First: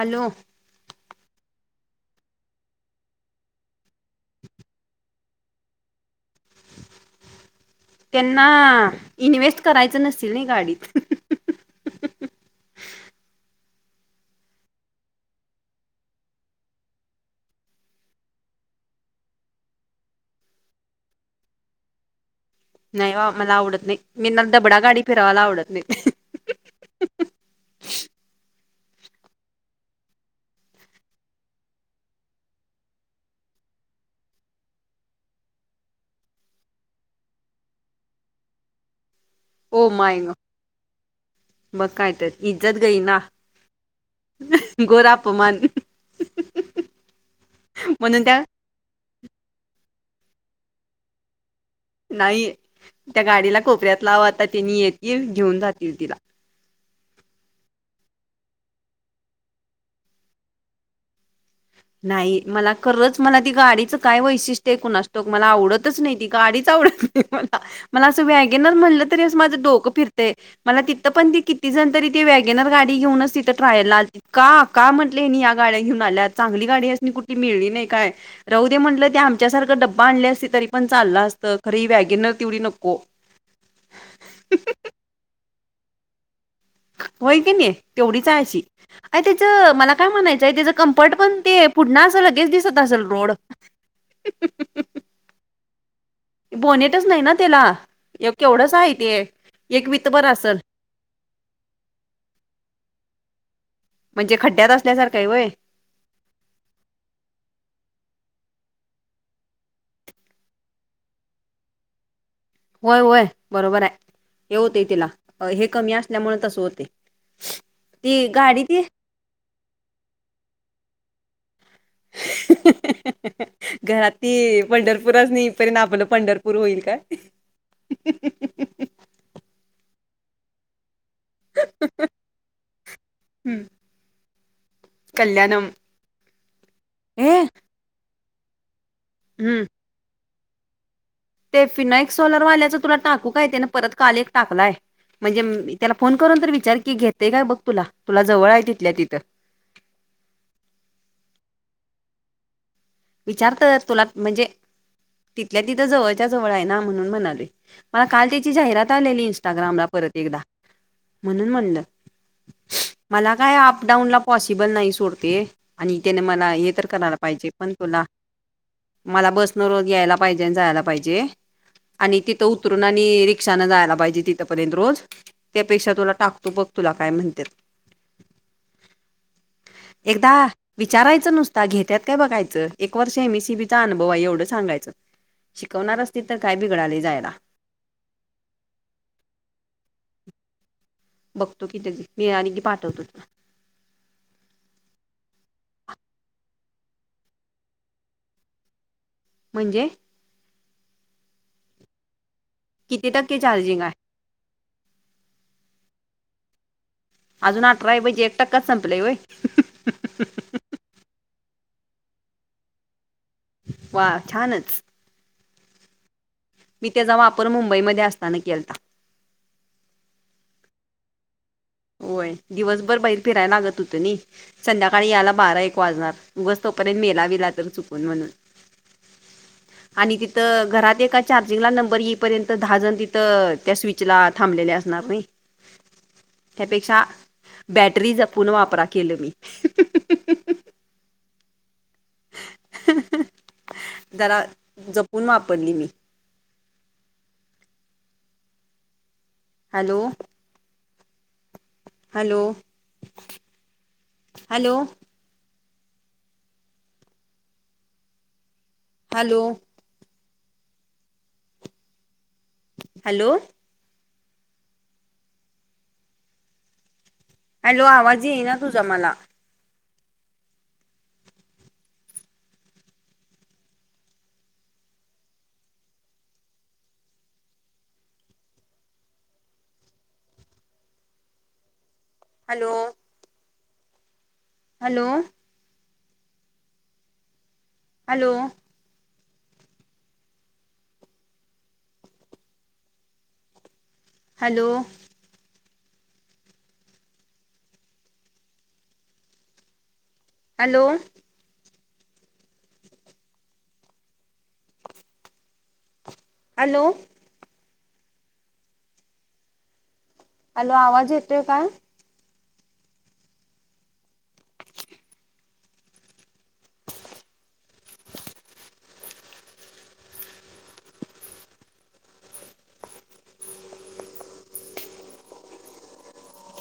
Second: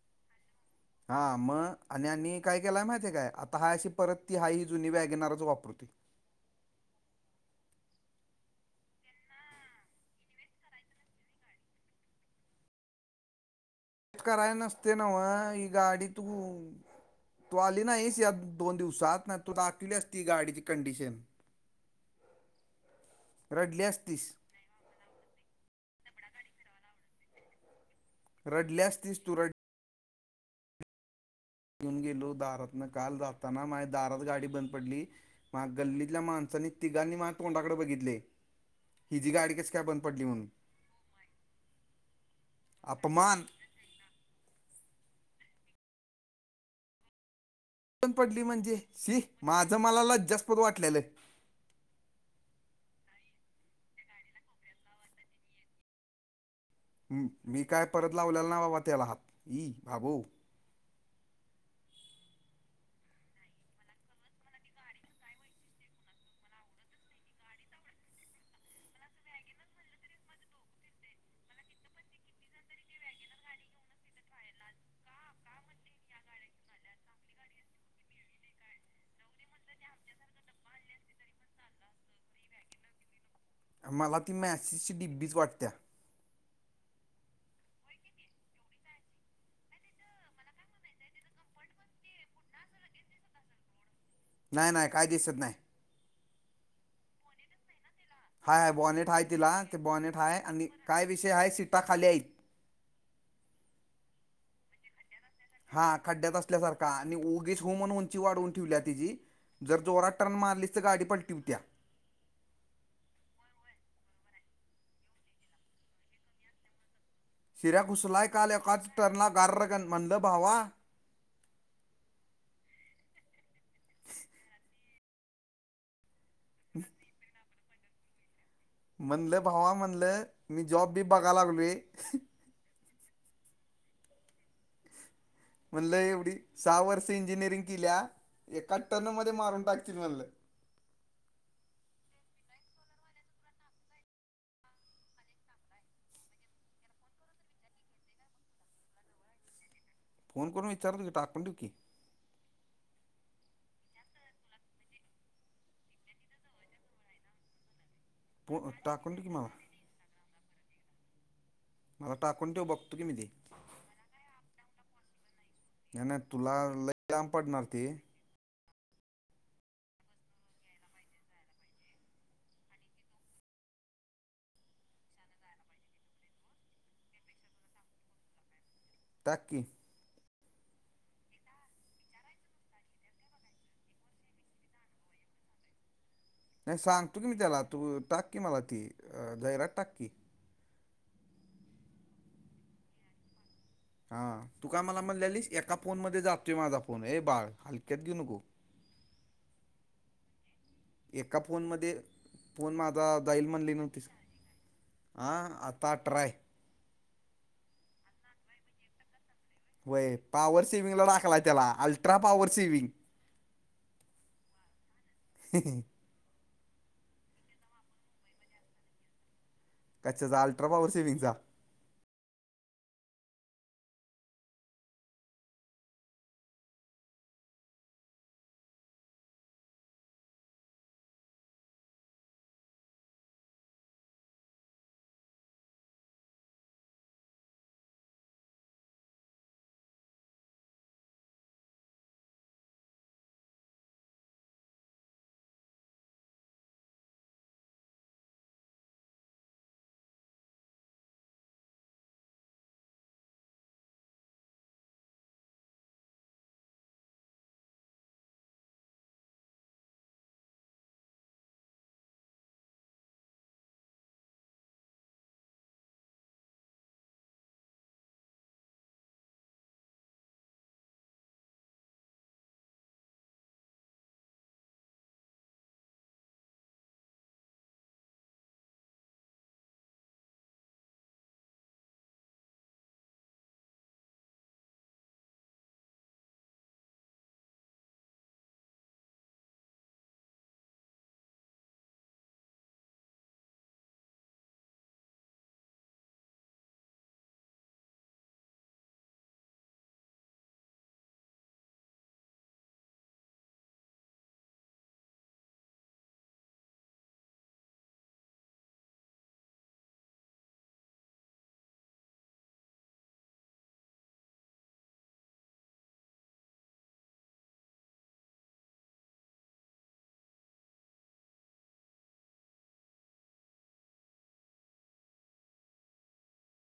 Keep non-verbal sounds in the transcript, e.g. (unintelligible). Hello. हा मग आणि यांनी काय केलाय माहितीय काय? आता हाय अशी परत ती हाय अशी जुनी बॅग घेणारच वापरून. त्यांना इन्व्हेस्ट करायच नसतील नाही गाडी. कराय नसते ना मग ही गाडी तू तू आली नाहीस. या दोन दिवसात. नाहीतर तूला दाखवली असती गाडीची कंडिशन नाही ओ. आम्हाला रडली आवडत नाही. असतीस मी ना डबडा गाडी फिरावायला आवडत नाही. रडलीअसतीस तू रड घेऊन गेलो दारातन. काल जाताना माझी दारात गाडी बंद पडली. म गल्लीतल्या माणसानी तिघांनी माझ्या तोंडाकडे बघितले. हिजी गाडी कशी काय ओ बंद माय. पडली म्हणून मग कायतर इज्जत गई ना. अपमान घोर अपमान. बंद म्हणून त्या पडली म्हणजे, शी माझं मला लज्जास्पद वाटलेलं. नाही. त्या गाडीला कोपऱ्यात लाव आता तिनी येतील घेऊन जातील तिला. मी काय परत लावलेला नाय बाबा त्याला हात. बाबो, नाही मला खरंच मला ती गाडीचं काय वैशिष्ट्य आहे. कुणास ठाऊक मला आवडतच नाही ती गाडीच आवडत. मला असं वॅगेनर म्हटलं तरी असं माझं डोकं फिरते. मला तिथं पण ती किती जण तरी ते वॅगेनर गाडी घेऊनच तिथं ट्रायला आलते. का काय म्हटलं हेनी या गाड्या घेऊन आल्यात. चांगली गाडी आहे कुठे मिळली नाही काय राहु दे म्हटलं, ते आमच्यासारखं डब्बा आणले असत तरी पण चालल असतं. खरी वॅगिनर तेवढी नको. (inaudible) मला ती माचिसची डबीच वाटत्या. होय की नाही तेवढीच आहे ती. अ त्याचं मला काय म्हणायचं आहे. त्याचं कम्फर्ट पण ते पुढण असं लगेच दिसत असेल रोड (inaudible) नाही नाही काही दिसत नाही. बोनेटच नाही ना त्याला, एक हाय हाय केवढंच ते बॉनेट आहे तिला ते एक बॉनेटा वितभर आहे असल आणि काय विषय आहे सीटा खाली आहेत. म्हणजे खड्डयात असल्यासारखं आहे होय. हा खड्ड्यात असल्यासारखा आणि उगीच हु म्हणून उंची वाढवून ठेवल्या तिची. जर जोरात टर्न मारलीच तर गाडी पलटी होत्या. होय होय बरोबर आहे. हे होतय तिला. हे कमी असल्यामुळे तस होते. शिऱ्या घुसलाय काल एकाच टर्नला गार्रकन म्हणल भावा, घरातली पंढरपूरसाण येईस्तोवर आपलं पंढरपूर पंढरपुरं होईल काय. हम्म म्हणलं भावा म्हणलं मी जॉब बी बघाय लागलोय. हम् कल्याणम. म्हणलं एवढी सहा वर्ष हे इंजिनिअरिंग केल्या एकाच टर्न मध्ये मारून हम्म टाकतील म्हणलं. ते फिनायक्स सोलरवाल्याच तुला टाकू काय त्याने परत काल एक टाकलाय. म्हणजे त्याला फोन करून तर विचार की घेतेय काय बघ तुला तुला जवळ आहे तिथल्या तिथं. फोन करून विचारतो की टाकून ठेव की. विचार तोय तूला म्हणजे तिथल्या तिथं जवळच्या जवळ आहे ना म्हणून म्हणालोय. मला काल त्याची फो जाहिरात टाकून ठेव आलेली की मला इंस्टाग्रामला परत एकदा म्हणून म्हणलं. मला टाकून ठेव बघतो की मी ते मला काय अपडाऊन ला पॉसिबल नाही सोड ते. आणि नाही त्याने नाही मला तुला हे तर लय करायला लांब पाहिजे पडणार पण ते तुला. मला बसनं रोज यायला पाहिजे, आणि जायला पाहिजे. आणि तिथं उतरून आणि रिक्षान जायला पाहिजे तिथंपर्यंत रोज. त्यापेक्षा तुला टाकतो बघ तुला काय म्हणत्यात. टाक की. एकदा विचारायचं नुसतां घेत्यात काय बघाय च एक वर्ष एमसीबी चा अनुभव आहे एवढं सांगायचं, शिकवणार असतील तर काय नाही बिघडाल सांगतो की जायला. मी त्याला तू टाक. की मला ती अ जाहिरात टाक की. बघतो कि त मी आणि की पाठवतो. हा तू काय मला म्हणल्यालिस एका फोन मध्ये जातोय माझा फोन, ए बाळ हलक्यात घेऊ नको. म्हणजे? एका फोनमध्ये फोन माझा किती टक्के जाईल म्हनली चार्जिंग आहे नव्हतीस. आ आता ट्राय. अजून अठरा एवजी पाहिजे एक टक्काच संपलाय व्हयं. व्हयं पॉवर सेव्हिंगला टाकलाय त्याला अल्ट्रा पॉवर सेव्हीग. वा छानच. (inaudible) मी तेचा वापर मुंबईमध्ये असताना केलता. कचाच्या अल्ट्रापावर सेविंगचा. व्हय दिवसभर बाहेर फिराया लागत होतं नई. संध्याकाळी यायला बारा एक वाजणार उगच तोपर्यंत मेला विला तर चुकून म्हणून. आणि तिथ घरात एका चार्जिंगला नंबर येईपर्यत दहाजण तिथ त्या स्वि चला थांबलेले असणार नहीं. त्यापेक्षा बॅटरी जपून वापरा केलं मी. जरा जपून वापरली मी. Hello! Hello, hello! Hello! Hello! Hello आवाज येईना तुझा मला. Hello! Hello! Hello! Hello! Hello! Hello! Hello आवाज येतोय का? (unintelligible)